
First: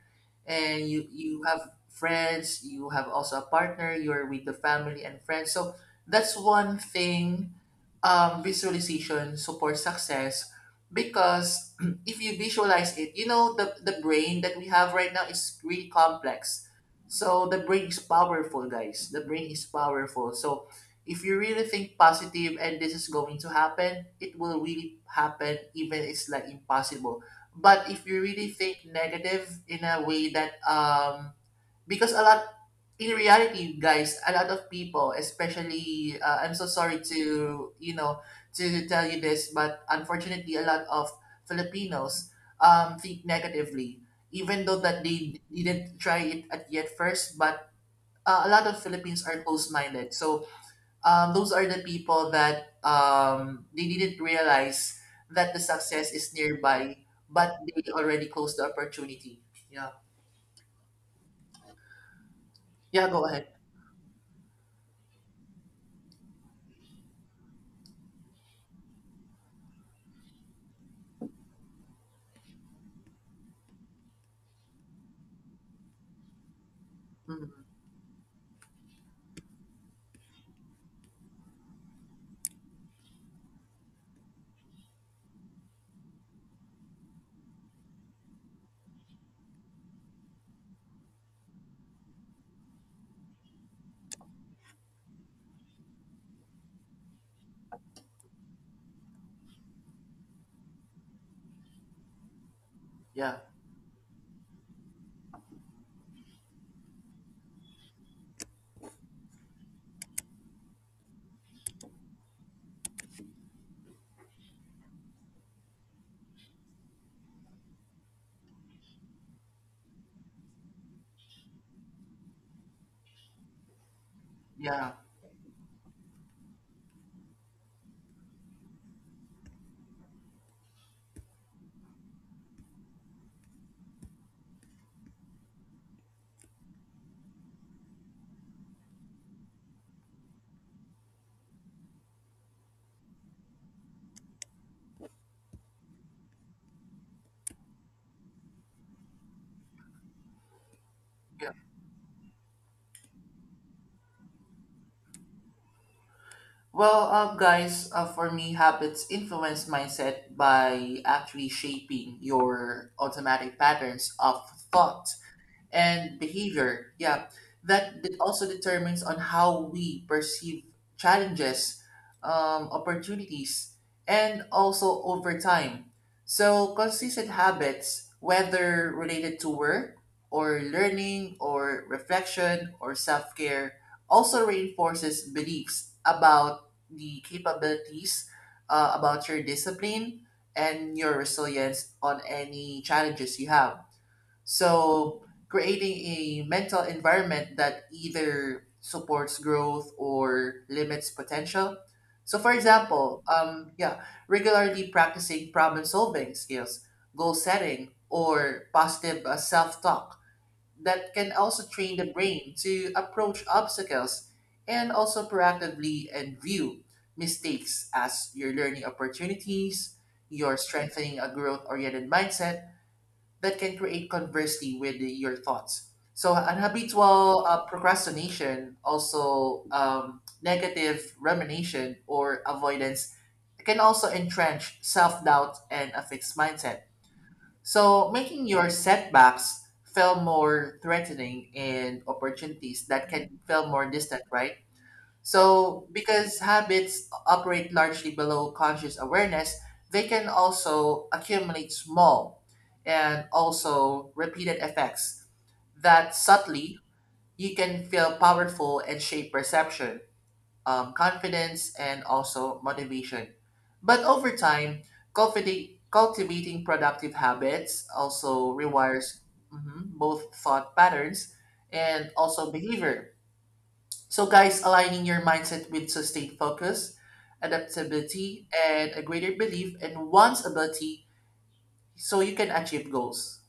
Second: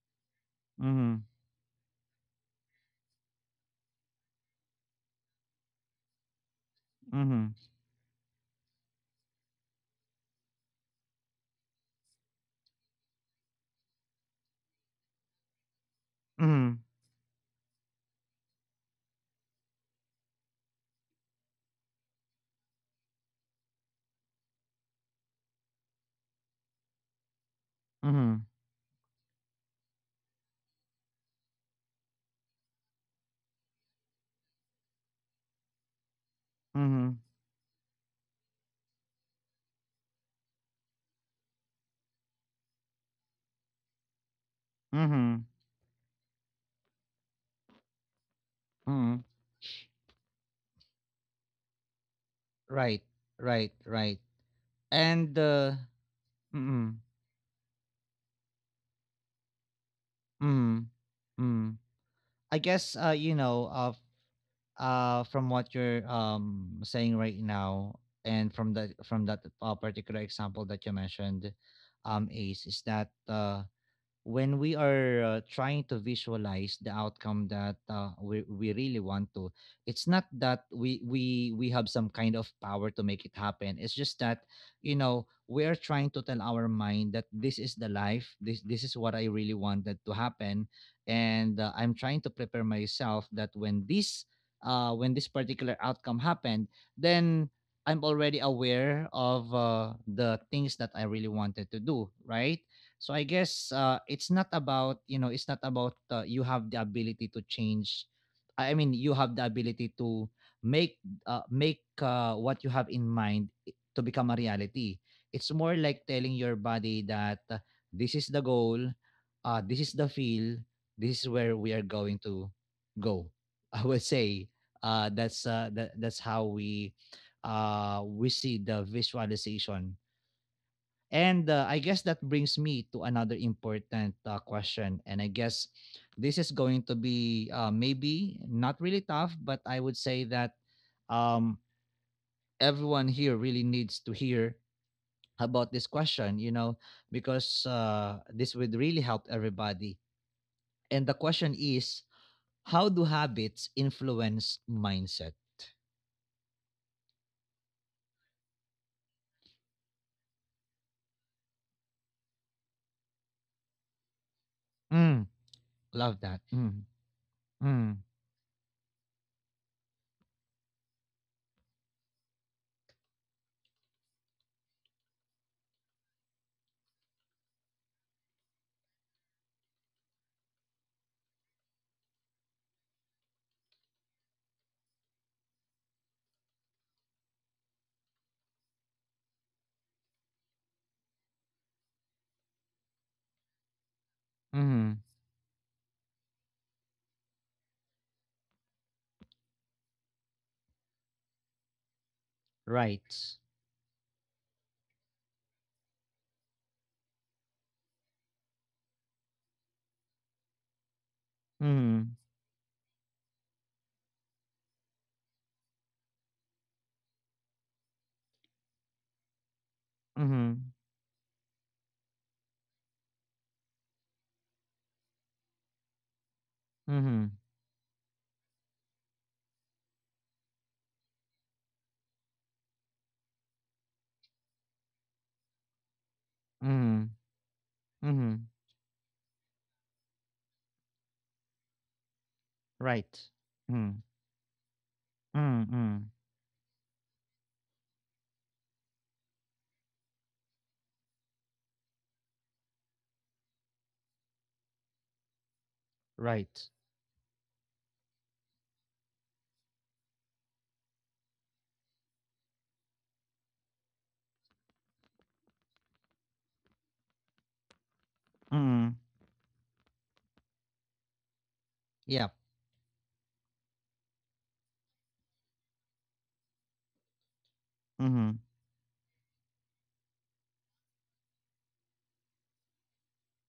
Speaker 2: and you
Speaker 1: mm,
Speaker 2: you have friends, you have also a partner, you're with the family and friends, so that's one thing.
Speaker 1: mm,
Speaker 2: Visualization supports success because if you visualize it, you know the brain that we have right now is really complex.
Speaker 1: mm,
Speaker 2: So the brain is powerful, guys. The brain is powerful. So if you really think positive and this is going to happen, it will really happen even it's like impossible. But if you
Speaker 1: mm,
Speaker 2: really think negative in a way that because a lot, in reality guys, a lot of people, especially I'm so sorry
Speaker 1: mm,
Speaker 2: to to tell you this, but unfortunately a lot of Filipinos think negatively even though that they
Speaker 1: mm,
Speaker 2: didn't try it at yet first. But a lot of
Speaker 1: mm.
Speaker 2: Philippines are close-minded. So those are the people that,
Speaker 1: Right, right,
Speaker 2: they didn't
Speaker 1: right.
Speaker 2: realize
Speaker 1: and
Speaker 2: that the success is nearby,
Speaker 1: mm,
Speaker 2: but they already closed the opportunity. Yeah.
Speaker 1: mm, mm. I guess
Speaker 2: Yeah, go ahead.
Speaker 1: from what you're saying right now and from that particular example that you mentioned Ace is that when we are trying to visualize the outcome
Speaker 2: Mhm.
Speaker 1: that we really want to, it's not that we have some kind of power to make it happen, it's just that you know we are trying to tell our mind that this is the life, this is what I really wanted to happen. And I'm trying to prepare myself that when this particular outcome happened then I'm already aware of the things that I really wanted to do, right? So I
Speaker 2: Yeah.
Speaker 1: guess it's not about you know it's not about you have the ability to change. I mean you have the ability to make make what you have in mind to become a reality. It's more like telling your body that this is the goal, this is the feel, this is where we are going to go. I would say
Speaker 2: Yeah.
Speaker 1: that's how we see the visualization. And I guess that brings me to another important question. And I guess this is going to be maybe not really tough, but I would say that um, everyone here really needs to hear about this question, you know, because this would really help everybody. And the
Speaker 2: Yeah.
Speaker 1: question is, how do habits influence mindset?
Speaker 2: Well, guys, for me, habits influence mindset by actually shaping your automatic patterns of thought
Speaker 1: Mm,
Speaker 2: and
Speaker 1: love that. Mm,
Speaker 2: behavior. Yeah,
Speaker 1: mm,
Speaker 2: that also determines on how we perceive challenges, opportunities, and also over time. So consistent habits, whether related to work or learning or reflection or self care, also reinforces beliefs about the capabilities, about your discipline and your resilience on any challenges you have.
Speaker 1: mm.
Speaker 2: So creating a mental environment that either supports growth or limits potential. So for example,
Speaker 1: Right.
Speaker 2: regularly practicing problem solving skills, goal setting, or positive self-talk that can also train the
Speaker 1: Mm,
Speaker 2: brain to approach obstacles and also proactively and view mistakes as your learning opportunities, your
Speaker 1: mm,
Speaker 2: strengthening a growth-oriented mindset, that can create conversely with your thoughts. So
Speaker 1: mm,
Speaker 2: unhabitual procrastination, also negative rumination or avoidance, can also entrench self-doubt and a fixed mindset.
Speaker 1: mm.
Speaker 2: So making
Speaker 1: Mhm.
Speaker 2: your setbacks feel more threatening and opportunities that
Speaker 1: Right.
Speaker 2: can feel more
Speaker 1: Mm.
Speaker 2: distant, right?
Speaker 1: Mm,
Speaker 2: So,
Speaker 1: mm.
Speaker 2: because habits operate largely below conscious awareness, they can also accumulate small and also repeated effects that
Speaker 1: Right.
Speaker 2: subtly you can feel powerful and shape perception, confidence, and also motivation. But over time, cultivating productive habits also
Speaker 1: Mm.
Speaker 2: requires mhm, both thought patterns and
Speaker 1: Yeah.
Speaker 2: also behavior, so, guys, aligning your mindset with sustained focus,
Speaker 1: Mhm.
Speaker 2: adaptability, and a greater belief in one's ability so you can achieve goals.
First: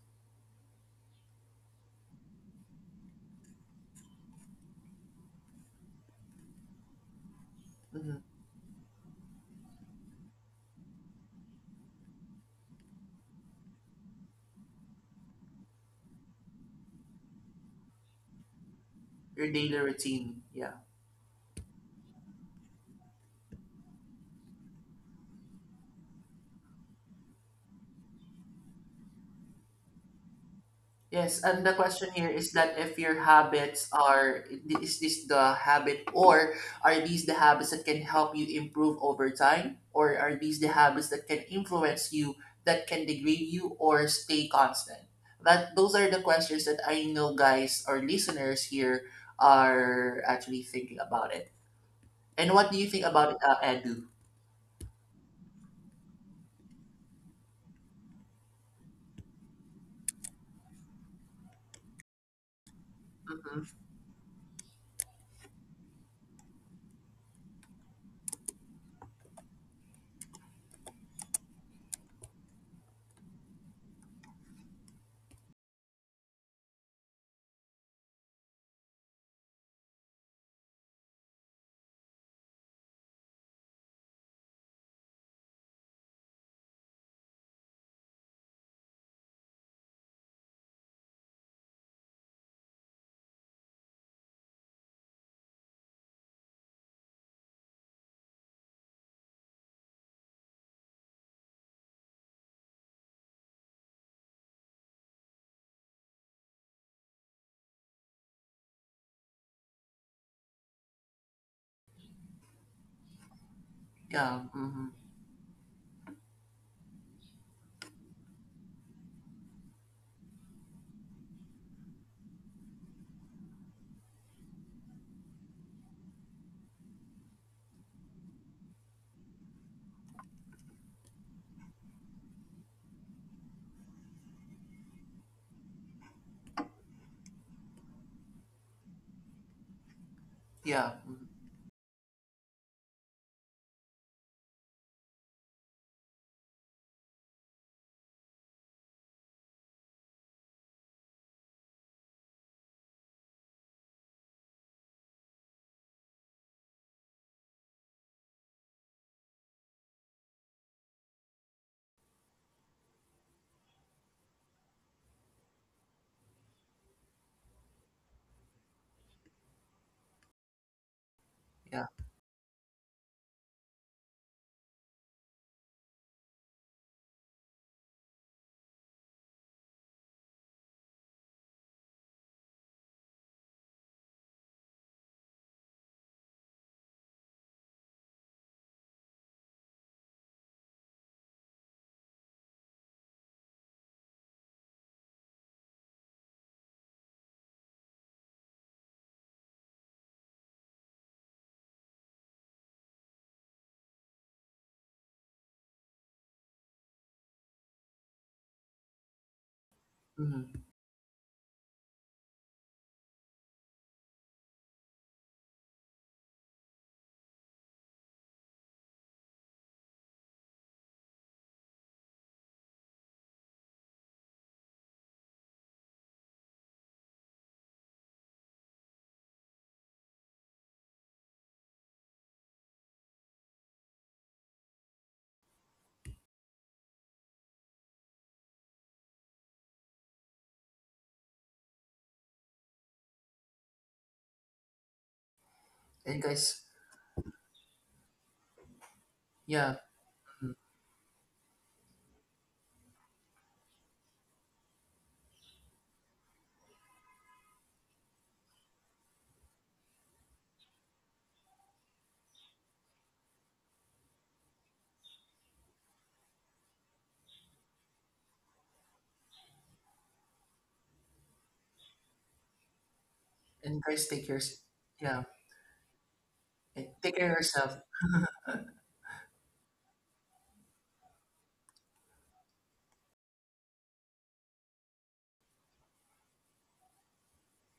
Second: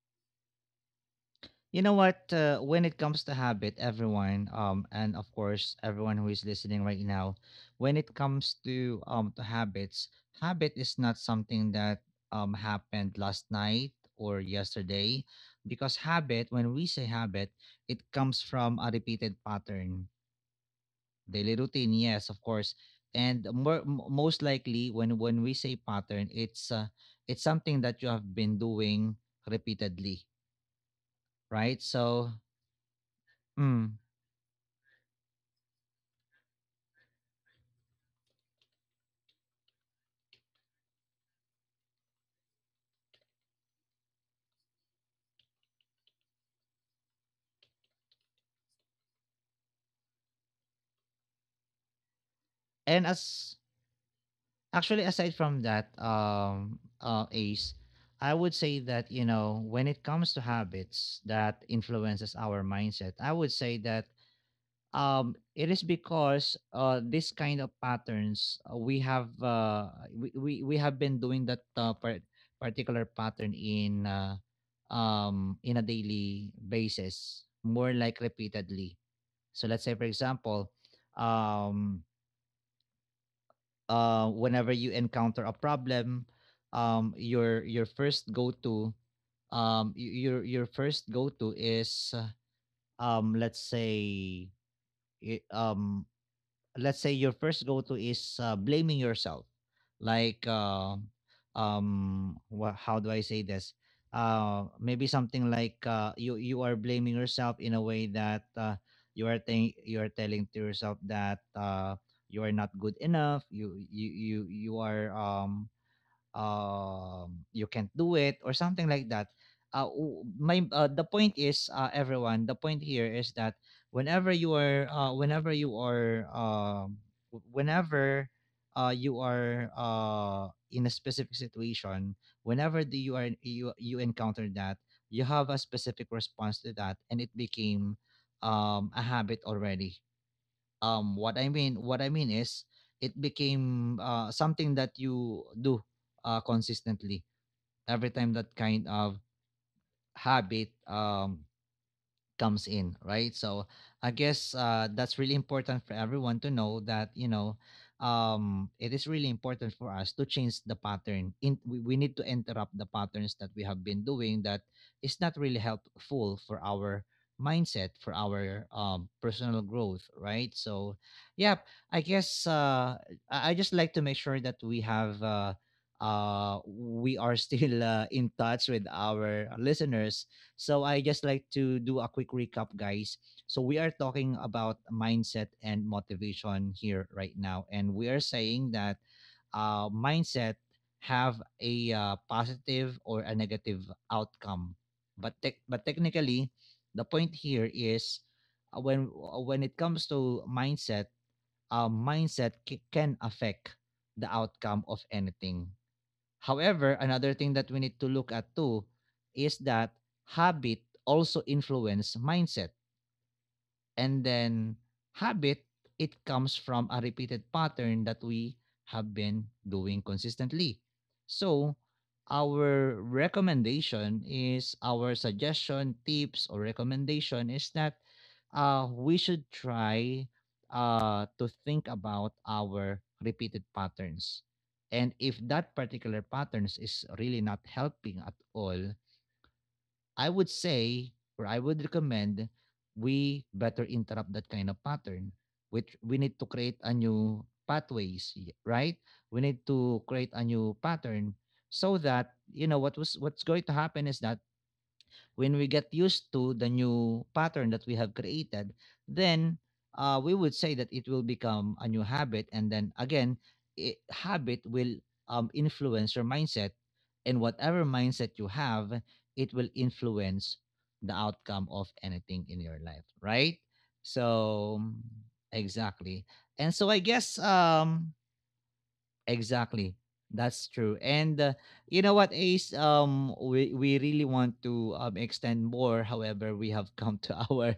Speaker 1: You know what? When it comes to habit, everyone, and of course, everyone who is listening right now, when it
Speaker 2: Mhm.
Speaker 1: comes to habits, habit is not something that happened last night or yesterday, because habit, when we say habit, it comes from a repeated
Speaker 2: Your daily
Speaker 1: pattern.
Speaker 2: routine. Yeah.
Speaker 1: Daily routine, yes, of course. And more, most likely, when we say pattern, it's something that you have been doing repeatedly,
Speaker 2: Yes, and the
Speaker 1: right?
Speaker 2: question here
Speaker 1: So,
Speaker 2: is that if your habits
Speaker 1: mm.
Speaker 2: are, is this the habit, or are these the habits that can help you improve over time? Or are these the habits that can influence you, that can degrade you, or stay constant? That those are the questions that I know guys or listeners here are actually thinking about it. And what do you think
Speaker 1: and
Speaker 2: about it,
Speaker 1: as
Speaker 2: Edu?
Speaker 1: actually aside from that, Ace, I would say that you know when it comes to habits that influences our mindset, I would
Speaker 2: Mm-hmm.
Speaker 1: say that it is because this kind of patterns we have been doing that particular pattern in a daily basis, more like repeatedly. So let's say for example, um whenever you encounter a problem, your your first go to your first go to is let's say, i- um let's say your first go to is blaming yourself, like wha- how do I say this, maybe something like you you are blaming yourself in a way that you are think you are telling to yourself that you are not good enough,
Speaker 2: Yeah,
Speaker 1: you
Speaker 2: mm-hmm.
Speaker 1: are you can't do it or something like that. My the point is, everyone. The point here is that whenever you are, whenever you are, whenever you are in a specific situation, whenever do you are you you encounter that, you have a specific response to that, and it became a habit already.
Speaker 2: Yeah,
Speaker 1: What I mean, what I mean is it became something that you do consistently every time that kind of habit comes in, right? So I guess that's really important for everyone to know that you know it is really important for us to change the pattern. We need to interrupt the patterns that we have been doing that is not really helpful for our mindset, for our personal growth, right? So yeah,
Speaker 2: yeah.
Speaker 1: I guess I just like to make sure that we have. We are still in touch with our listeners, so I just like to do a quick recap, guys. So we are talking about mindset and motivation here right now, and we are saying that mindset have a positive or a negative outcome, but technically, the point here is when it comes to mindset, mindset can affect the outcome of anything. However, another thing that we need to look at too is that
Speaker 2: Mm-hmm.
Speaker 1: habit also influence mindset. And then habit, it comes from a repeated pattern that we have been doing consistently. So our recommendation is, our suggestion, tips, or recommendation is that we should try to think about our repeated patterns. And if that particular patterns is really not helping at all, I would say, or I would recommend, we better interrupt that kind of pattern. Which we
Speaker 2: And
Speaker 1: need to
Speaker 2: guys,
Speaker 1: create a new pathways, right? We need
Speaker 2: yeah,
Speaker 1: to create a new pattern so that you know what was what's going to happen is that when we get used to the new pattern that we have created, then we would say that it will become a new habit. And then again, habit will influence your mindset. And whatever mindset you have, it will influence the outcome of anything in your life, right?
Speaker 2: and guys, take yours.
Speaker 1: So,
Speaker 2: Yeah.
Speaker 1: exactly. And
Speaker 2: Eh,
Speaker 1: so I
Speaker 2: take care of
Speaker 1: guess
Speaker 2: yourself.
Speaker 1: um, exactly. That's true. And you know what, Ace? We really want to extend more. However, we have come to our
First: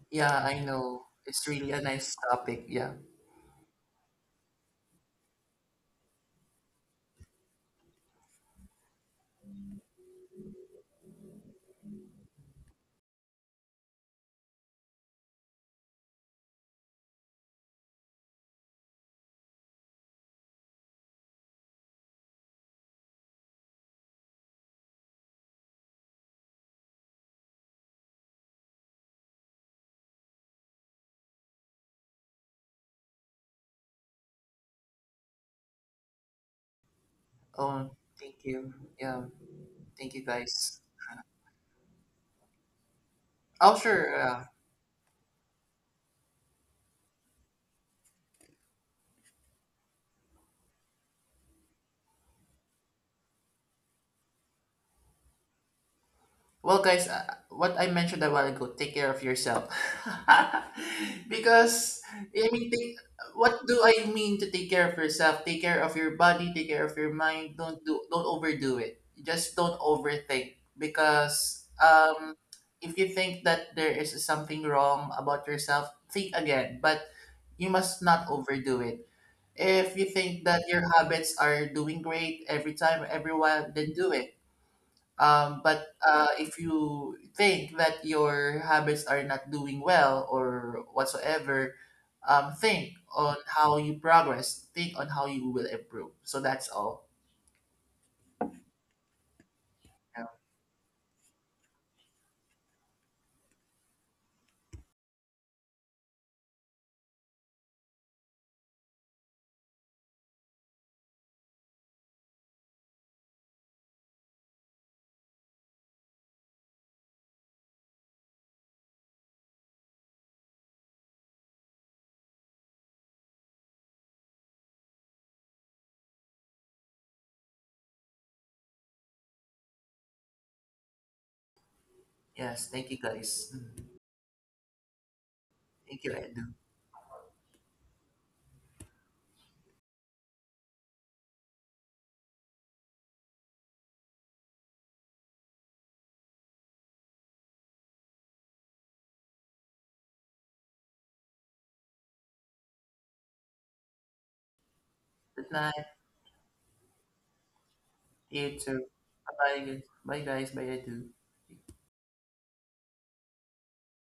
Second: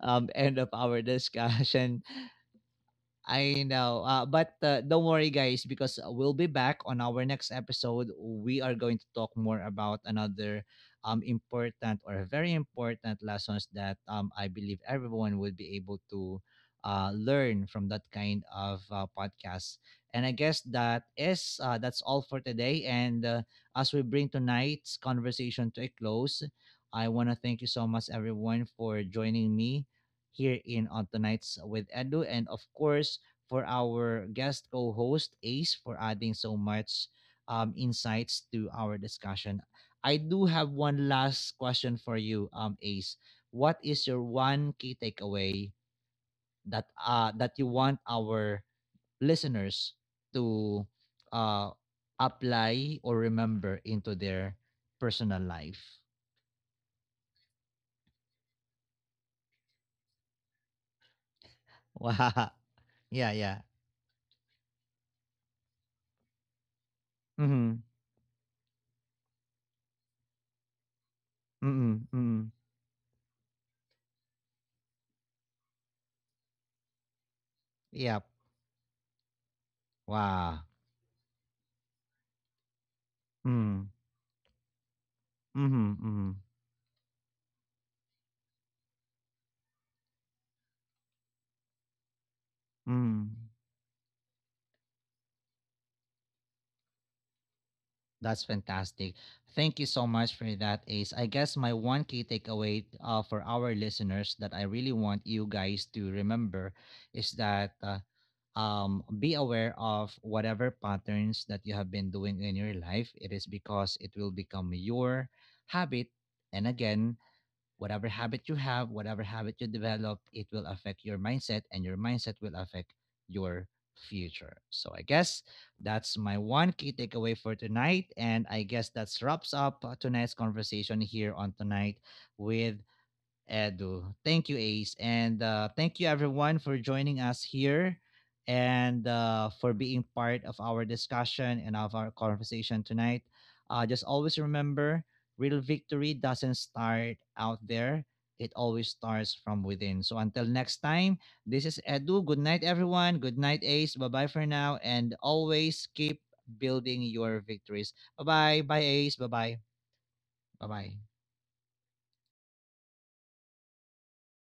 Speaker 2: Yeah,
Speaker 1: end
Speaker 2: I
Speaker 1: of our
Speaker 2: know. It's really a
Speaker 1: discussion.
Speaker 2: nice topic. Yeah.
Speaker 1: I know. But don't worry, guys, because we'll be back on our next episode. We are going to talk more about another important or very important lessons that I believe everyone will be able to learn from that kind of podcast. And I guess that is that's all for today. And as we bring tonight's conversation to a close, I want to thank you so much, everyone, for joining me here in On Tonight's with Edu, and of course for our guest co-host Ace for adding so much
Speaker 2: Oh, thank
Speaker 1: insights to
Speaker 2: you.
Speaker 1: our
Speaker 2: Yeah,
Speaker 1: discussion.
Speaker 2: thank
Speaker 1: I
Speaker 2: you
Speaker 1: do have
Speaker 2: guys.
Speaker 1: one last question for you, Ace.
Speaker 2: Oh,
Speaker 1: What is
Speaker 2: sure.
Speaker 1: your
Speaker 2: Yeah.
Speaker 1: one key takeaway that that you want our listeners to uh apply or remember into their personal life?
Speaker 2: Well, guys, what I mentioned a while ago, take care of yourself. Because, I
Speaker 1: Wow.
Speaker 2: mean,
Speaker 1: Yeah,
Speaker 2: what
Speaker 1: yeah.
Speaker 2: do I mean to take care of yourself? Take care of your body, take care of your mind.
Speaker 1: Mm-hmm.
Speaker 2: Don't overdo it. Just don't overthink. Because,
Speaker 1: Mm-hmm, mm-hmm.
Speaker 2: if you think that there is something wrong about yourself, think again. But you must not
Speaker 1: Yep.
Speaker 2: overdo it. If you think that
Speaker 1: Wow.
Speaker 2: your habits are doing great every time, every while, then
Speaker 1: Mm.
Speaker 2: do it. But
Speaker 1: Mhm, mhm,
Speaker 2: if you think that your habits are not doing well or whatsoever, think
Speaker 1: mm.
Speaker 2: on how you progress. Think on how you will improve. So that's all.
Speaker 1: That's fantastic. Thank you so
Speaker 2: Yeah.
Speaker 1: much for that, Ace. I guess my one key takeaway for our listeners that I really want you guys to remember is that be aware of whatever patterns that you have been doing in your life. It is because it will become your habit. And again, whatever habit you have, whatever habit you develop, it will affect your mindset and your mindset will affect your future. So I guess that's my one key takeaway for tonight. And I guess that wraps up tonight's conversation here on tonight
Speaker 2: Yes.
Speaker 1: with
Speaker 2: Thank you, guys. Mm.
Speaker 1: Edu. Thank you, Ace. And
Speaker 2: Thank
Speaker 1: thank you,
Speaker 2: you, Edu.
Speaker 1: everyone, for joining us here and for being part of our discussion and of our conversation tonight. Just always remember, real victory doesn't start out there, it always starts from within. So until next time, this is Edu. Good night, everyone. Good night, Ace. Bye bye for now. And
Speaker 2: Good night.
Speaker 1: always keep building your victories. Bye
Speaker 2: You
Speaker 1: bye.
Speaker 2: too.
Speaker 1: Bye, Ace. Bye
Speaker 2: Bye,
Speaker 1: bye.
Speaker 2: guys. Bye, guys. Bye,
Speaker 1: Bye bye.
Speaker 2: Edu.